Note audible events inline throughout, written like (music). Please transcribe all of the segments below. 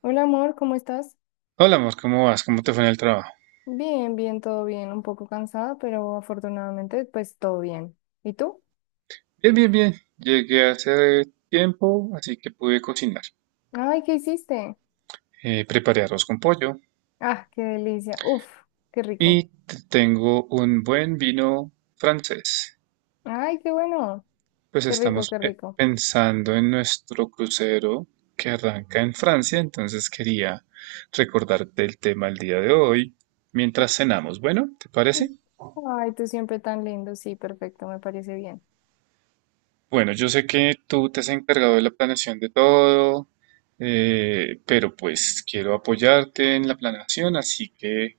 Hola amor, ¿cómo estás? Hola, Mos, ¿cómo vas? ¿Cómo te fue en el trabajo? Bien, bien, todo bien, un poco cansada, pero afortunadamente pues todo bien. ¿Y tú? Bien, bien, bien. Llegué hace tiempo, así que pude cocinar. Ay, ¿qué hiciste? Preparé arroz con pollo Ah, qué delicia. Uf, qué y rico. Tengo un buen vino francés. Ay, qué bueno. Pues Qué rico, estamos qué rico. pensando en nuestro crucero que arranca en Francia, entonces quería recordarte el tema el día de hoy mientras cenamos. Bueno, ¿te Mm. parece? Ay, tú siempre tan lindo. Sí, perfecto, me parece bien. Bueno, yo sé que tú te has encargado de la planeación de todo, pero pues quiero apoyarte en la planeación, así que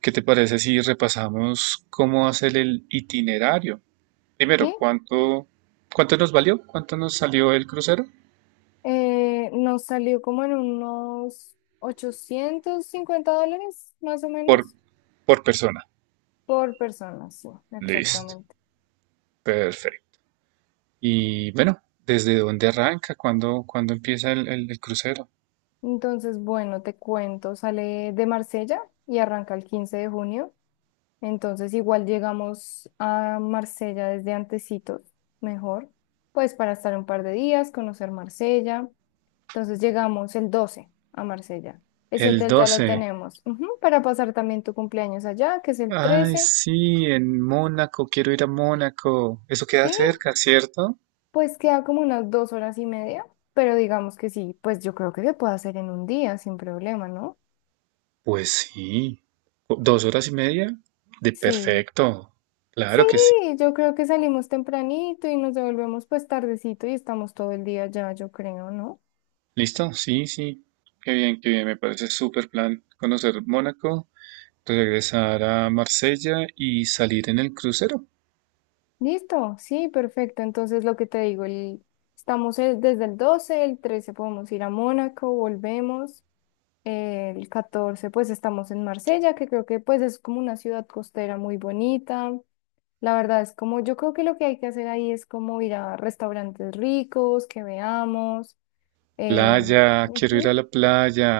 ¿qué te parece si repasamos cómo hacer el itinerario? Sí, Primero, ¿cuánto nos valió? ¿Cuánto nos salió el crucero? Nos salió como en unos $850, más o Por, menos, por persona. por persona. Sí, Listo. exactamente. Perfecto. Y bueno, ¿desde dónde arranca? ¿Cuándo empieza el crucero? Entonces, bueno, te cuento, sale de Marsella y arranca el 15 de junio. Entonces, igual llegamos a Marsella desde antecitos, mejor, pues para estar un par de días, conocer Marsella. Entonces, llegamos el 12 a Marsella. Ese El hotel ya lo 12. tenemos, ujú, para pasar también tu cumpleaños allá, que es el Ay, 13. sí, en Mónaco, quiero ir a Mónaco. Eso queda Sí, cerca, ¿cierto? pues queda como unas 2 horas y media, pero digamos que sí, pues yo creo que se puede hacer en un día sin problema, ¿no? Pues sí. ¿2 horas y media? De Sí. perfecto. Sí, Claro que sí. yo creo que salimos tempranito y nos devolvemos pues tardecito y estamos todo el día ya, yo creo, ¿no? ¿Listo? Sí, sí. Qué bien, qué bien. Me parece súper plan conocer Mónaco, regresar a Marsella y salir en el crucero. Listo, sí, perfecto. Entonces lo que te digo, estamos desde el 12, el 13 podemos ir a Mónaco, volvemos. El 14, pues estamos en Marsella, que creo que pues es como una ciudad costera muy bonita. La verdad es como, yo creo que lo que hay que hacer ahí es como ir a restaurantes ricos, que veamos. em, Playa, quiero ir a ujú. la playa,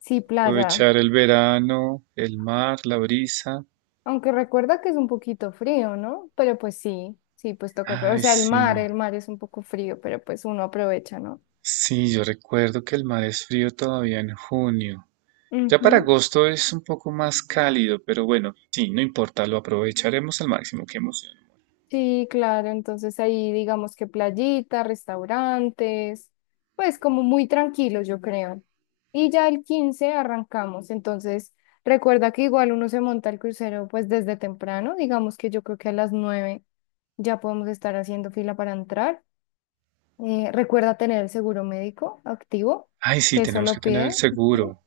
Sí, playa. aprovechar el verano, el mar, la brisa. Aunque recuerda que es un poquito frío, ¿no? Pero pues sí, sí, pues toca aprovechar. O Ay, sea, sí. El mar es un poco frío, pero pues uno aprovecha, ¿no? Sí, yo recuerdo que el mar es frío todavía en junio. Ya para Ujú. agosto es un poco más cálido, pero bueno, sí, no importa, lo aprovecharemos al máximo. Qué emoción. Sí, claro, entonces ahí digamos que playita, restaurantes, pues como muy tranquilos, yo creo. Y ya el 15 arrancamos, entonces recuerda que igual uno se monta el crucero pues desde temprano, digamos que yo creo que a las 9 ya podemos estar haciendo fila para entrar. Recuerda tener el seguro médico activo, Ay, sí, que eso tenemos que lo tener el pide. Ujú. seguro.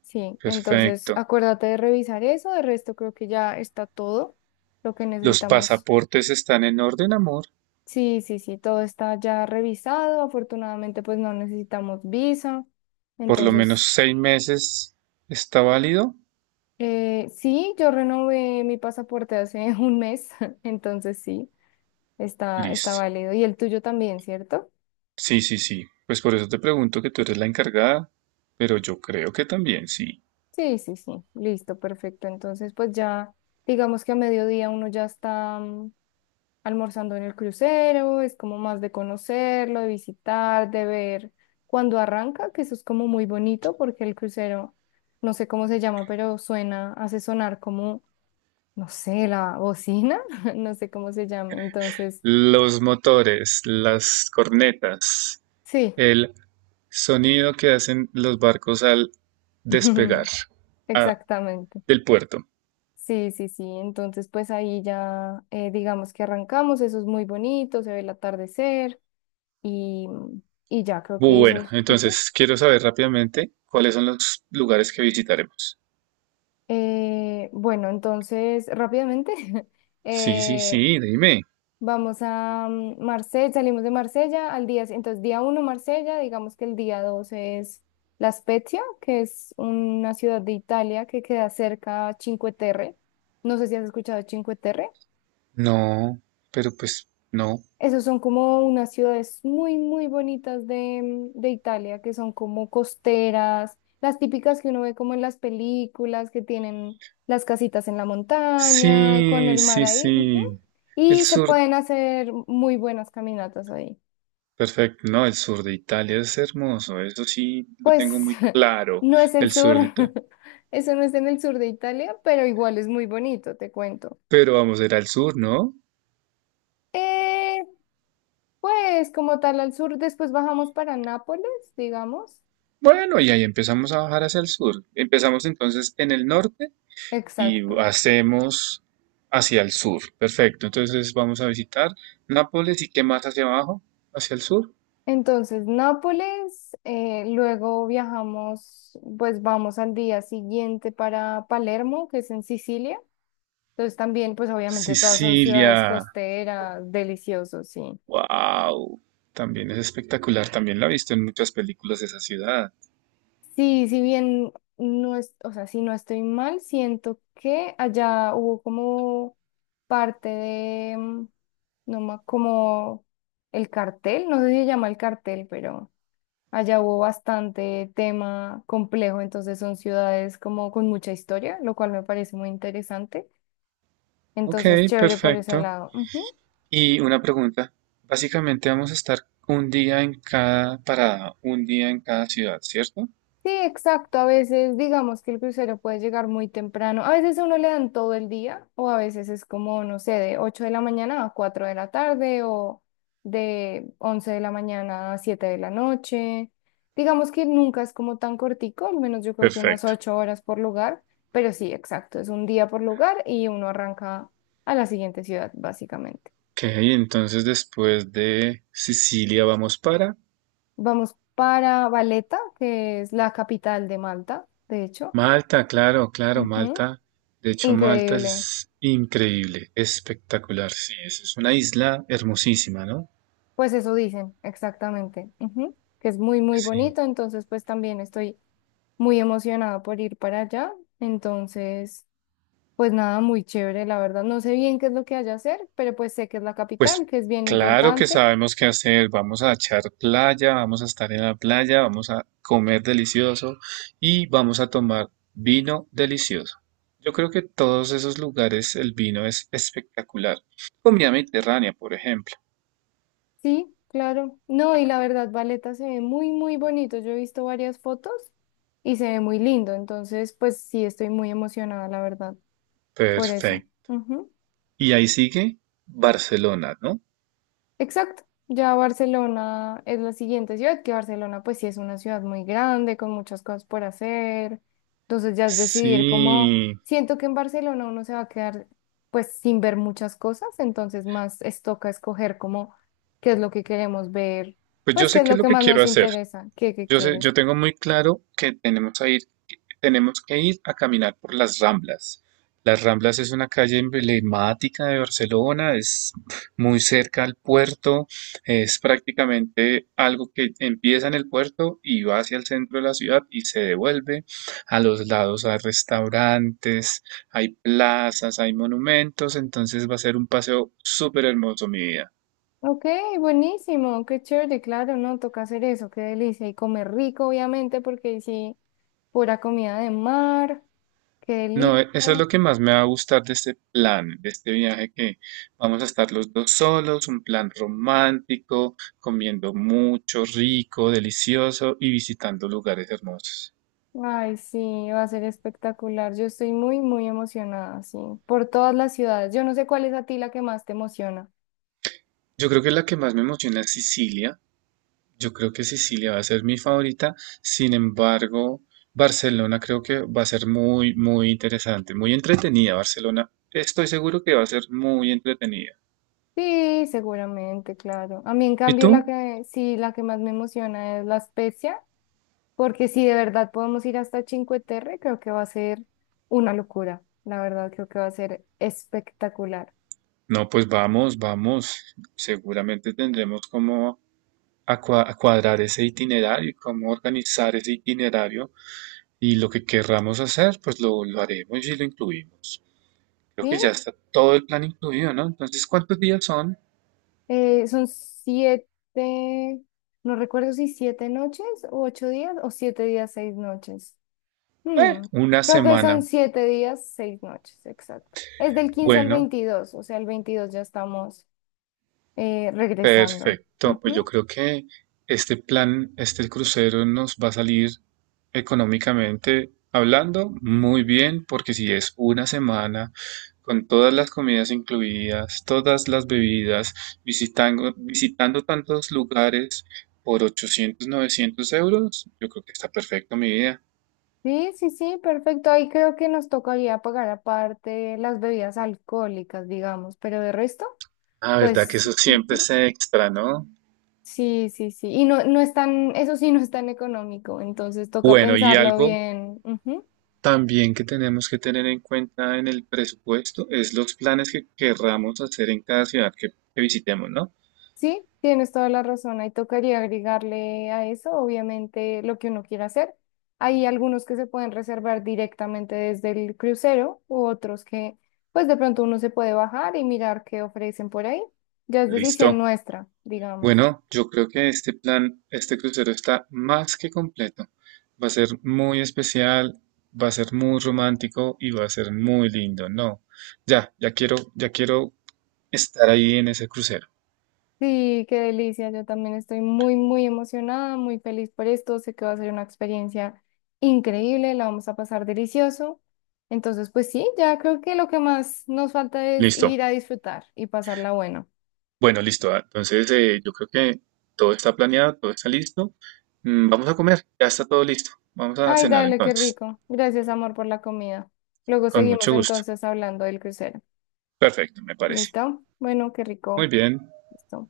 Sí, entonces Perfecto. acuérdate de revisar eso. De resto, creo que ya está todo lo que Los necesitamos. pasaportes están en orden, amor. Sí, sí, sí, todo está ya revisado. Afortunadamente, pues no necesitamos visa. Por lo menos Entonces, 6 meses está válido. Sí, yo renové mi pasaporte hace (laughs) un mes. (laughs) Entonces, sí, está, está Listo. válido. Y el tuyo también, ¿cierto? Sí, sí, sí. Pues por eso te pregunto que tú eres la encargada, pero yo creo que también sí. Sí, sí, sí, listo, perfecto. Entonces, pues ya, digamos que a mediodía uno ya está almorzando en el crucero, es como más de conocerlo, de visitar, de ver cuando arranca, que eso es como muy bonito porque el crucero, no sé cómo se llama, pero suena, hace sonar como, no sé, la bocina, (laughs) no sé cómo se llama. Entonces, Los motores, las cornetas. sí, El sonido que hacen los barcos al (laughs) despegar ah, exactamente. del puerto. Sí, sí, sí. Entonces, pues ahí ya, digamos que arrancamos, eso es muy bonito, se ve el atardecer. y, y ya creo que Bueno, esos. Ujú. entonces quiero saber rápidamente cuáles son los lugares que visitaremos. Bueno, entonces rápidamente (laughs) Sí, sí, sí, eh, dime. vamos a Marsella, salimos de Marsella al día, entonces día uno Marsella, digamos que el día 2 es La Spezia, que es una ciudad de Italia que queda cerca a Cinque Terre. No sé si has escuchado Cinque Terre. No, pero pues no. Esos son como unas ciudades muy, muy bonitas de Italia, que son como costeras, las típicas que uno ve como en las películas, que tienen las casitas en la montaña, con Sí, el mar sí, ahí. Ujú. sí. El Y se sur, pueden hacer muy buenas caminatas ahí. perfecto. No, el sur de Italia es hermoso. Eso sí, lo tengo Pues muy (laughs) claro. no es el El sur, sur de Italia. (laughs) eso no es en el sur de Italia, pero igual es muy bonito, te cuento. Pero vamos a ir al sur, ¿no? Eh, pues como tal al sur, después bajamos para Nápoles, digamos. Bueno, y ahí empezamos a bajar hacia el sur. Empezamos entonces en el norte y Exacto. hacemos hacia el sur. Perfecto. Entonces vamos a visitar Nápoles y qué más hacia abajo, hacia el sur. Entonces, Nápoles, luego viajamos, pues vamos al día siguiente para Palermo, que es en Sicilia. Entonces también, pues obviamente todas son Sicilia. ciudades costeras, deliciosos, sí. Wow. También es espectacular. También la he visto en muchas películas de esa ciudad. Sí, si bien no es, o sea, si no estoy mal, siento que allá hubo como parte de, no ma- como el cartel, no sé si se llama el cartel, pero... Allá hubo bastante tema complejo, entonces son ciudades como con mucha historia, lo cual me parece muy interesante. Entonces, Ok, chévere por ese perfecto. lado. Ujú. Y una pregunta. Básicamente vamos a estar un día en cada parada, un día en cada ciudad, ¿cierto? Sí, exacto. A veces digamos que el crucero puede llegar muy temprano. A veces a uno le dan todo el día o a veces es como, no sé, de 8 de la mañana a 4 de la tarde o de 11 de la mañana a 7 de la noche. Digamos que nunca es como tan cortico, al menos yo creo que unas Perfecto. 8 horas por lugar, pero sí, exacto. Es un día por lugar y uno arranca a la siguiente ciudad, básicamente. Ok, entonces después de Sicilia vamos para Vamos para Valeta, que es la capital de Malta, de hecho. Malta, claro, claro, Ujú. Malta. De hecho, Malta Increíble. es increíble, espectacular, sí, es una isla hermosísima, ¿no? Pues eso dicen, exactamente. Ujú. Que es muy, muy Sí. bonito. Entonces, pues también estoy muy emocionada por ir para allá. Entonces, pues nada, muy chévere, la verdad. No sé bien qué es lo que haya hacer, pero pues sé que es la capital, Pues que es bien claro que importante. sabemos qué hacer, vamos a echar playa, vamos a estar en la playa, vamos a comer delicioso y vamos a tomar vino delicioso. Yo creo que todos esos lugares el vino es espectacular. Comida mediterránea, por ejemplo. Sí, claro. No, y la verdad, Valeta se ve muy, muy bonito. Yo he visto varias fotos y se ve muy lindo. Entonces, pues sí, estoy muy emocionada, la verdad, por eso. Perfecto. Ujú. Y ahí sigue Barcelona, ¿no? Exacto. Ya Barcelona es la siguiente ciudad, que Barcelona pues sí es una ciudad muy grande, con muchas cosas por hacer. Entonces ya es decidir cómo, Sí, siento que en Barcelona uno se va a quedar pues sin ver muchas cosas, entonces más es toca escoger como qué es lo que queremos ver, pues yo pues qué sé es qué es lo lo que que más quiero nos hacer. interesa, qué, qué Yo sé, quieres. yo tengo muy claro que tenemos a ir, tenemos que ir a caminar por las Ramblas. Las Ramblas es una calle emblemática de Barcelona, es muy cerca al puerto, es prácticamente algo que empieza en el puerto y va hacia el centro de la ciudad y se devuelve. A los lados hay restaurantes, hay plazas, hay monumentos, entonces va a ser un paseo súper hermoso, mi vida. Ok, buenísimo, qué chévere, claro, no, toca hacer eso, qué delicia. Y comer rico, obviamente, porque ahí sí, pura comida de mar, qué No, delicia. Eso es lo que más me va a gustar de este plan, de este viaje que vamos a estar los dos solos, un plan romántico, comiendo mucho, rico, delicioso y visitando lugares hermosos. Ay, sí, va a ser espectacular. Yo estoy muy, muy emocionada, sí, por todas las ciudades. Yo no sé cuál es a ti la que más te emociona. Yo creo que la que más me emociona es Sicilia. Yo creo que Sicilia va a ser mi favorita. Sin embargo, Barcelona creo que va a ser muy, muy interesante, muy entretenida. Barcelona, estoy seguro que va a ser muy entretenida. Sí, seguramente, claro. A mí, en ¿Y cambio, la tú? que sí, la que más me emociona es La Spezia, porque si de verdad podemos ir hasta Cinque Terre, creo que va a ser una locura. La verdad, creo que va a ser espectacular. No, pues vamos, vamos. Seguramente tendremos como a cuadrar ese itinerario y cómo organizar ese itinerario y lo que querramos hacer, pues lo haremos y lo incluimos. Creo que Sí. ya está todo el plan incluido, ¿no? Entonces, ¿cuántos días son? Son siete, no recuerdo si 7 noches o 8 días o 7 días, 6 noches. Hmm, Una Creo que son semana. 7 días, 6 noches, exacto. Es del 15 al Bueno, 22 o sea, el 22 ya estamos regresando. perfecto, pues yo Ujú. creo que este plan, este crucero nos va a salir económicamente hablando muy bien, porque si es una semana con todas las comidas incluidas, todas las bebidas, visitando tantos lugares por 800, 900 euros, yo creo que está perfecto mi idea. Sí, sí, sí, perfecto. Ahí creo que nos tocaría pagar aparte las bebidas alcohólicas, digamos, pero de resto, Ah, verdad que pues eso siempre ujú. se extra, ¿no? Sí, sí, sí. Y no, no es tan, eso sí no es tan económico, entonces toca Bueno, y pensarlo algo bien. Ujú. también que tenemos que tener en cuenta en el presupuesto es los planes que querramos hacer en cada ciudad que visitemos, ¿no? Sí, tienes toda la razón. Ahí tocaría agregarle a eso, obviamente, lo que uno quiera hacer. Hay algunos que se pueden reservar directamente desde el crucero u otros que, pues de pronto uno se puede bajar y mirar qué ofrecen por ahí. Ya es decisión Listo. nuestra, digamos. Bueno, yo creo que este plan, este crucero está más que completo. Va a ser muy especial, va a ser muy romántico y va a ser muy lindo, ¿no? Ya quiero estar ahí en ese crucero. Sí, qué delicia. Yo también estoy muy, muy emocionada, muy feliz por esto. Sé que va a ser una experiencia increíble, la vamos a pasar delicioso. Entonces, pues sí, ya creo que lo que más nos falta es Listo. ir a disfrutar y pasarla bueno. Bueno, listo. Entonces, yo creo que todo está planeado, todo está listo. Vamos a comer, ya está todo listo. Vamos a Ay, cenar dale, qué entonces. rico. Gracias, amor, por la comida. Luego Con seguimos mucho gusto. entonces hablando del crucero. Perfecto, me parece. ¿Listo? Bueno, qué Muy rico. bien. Listo.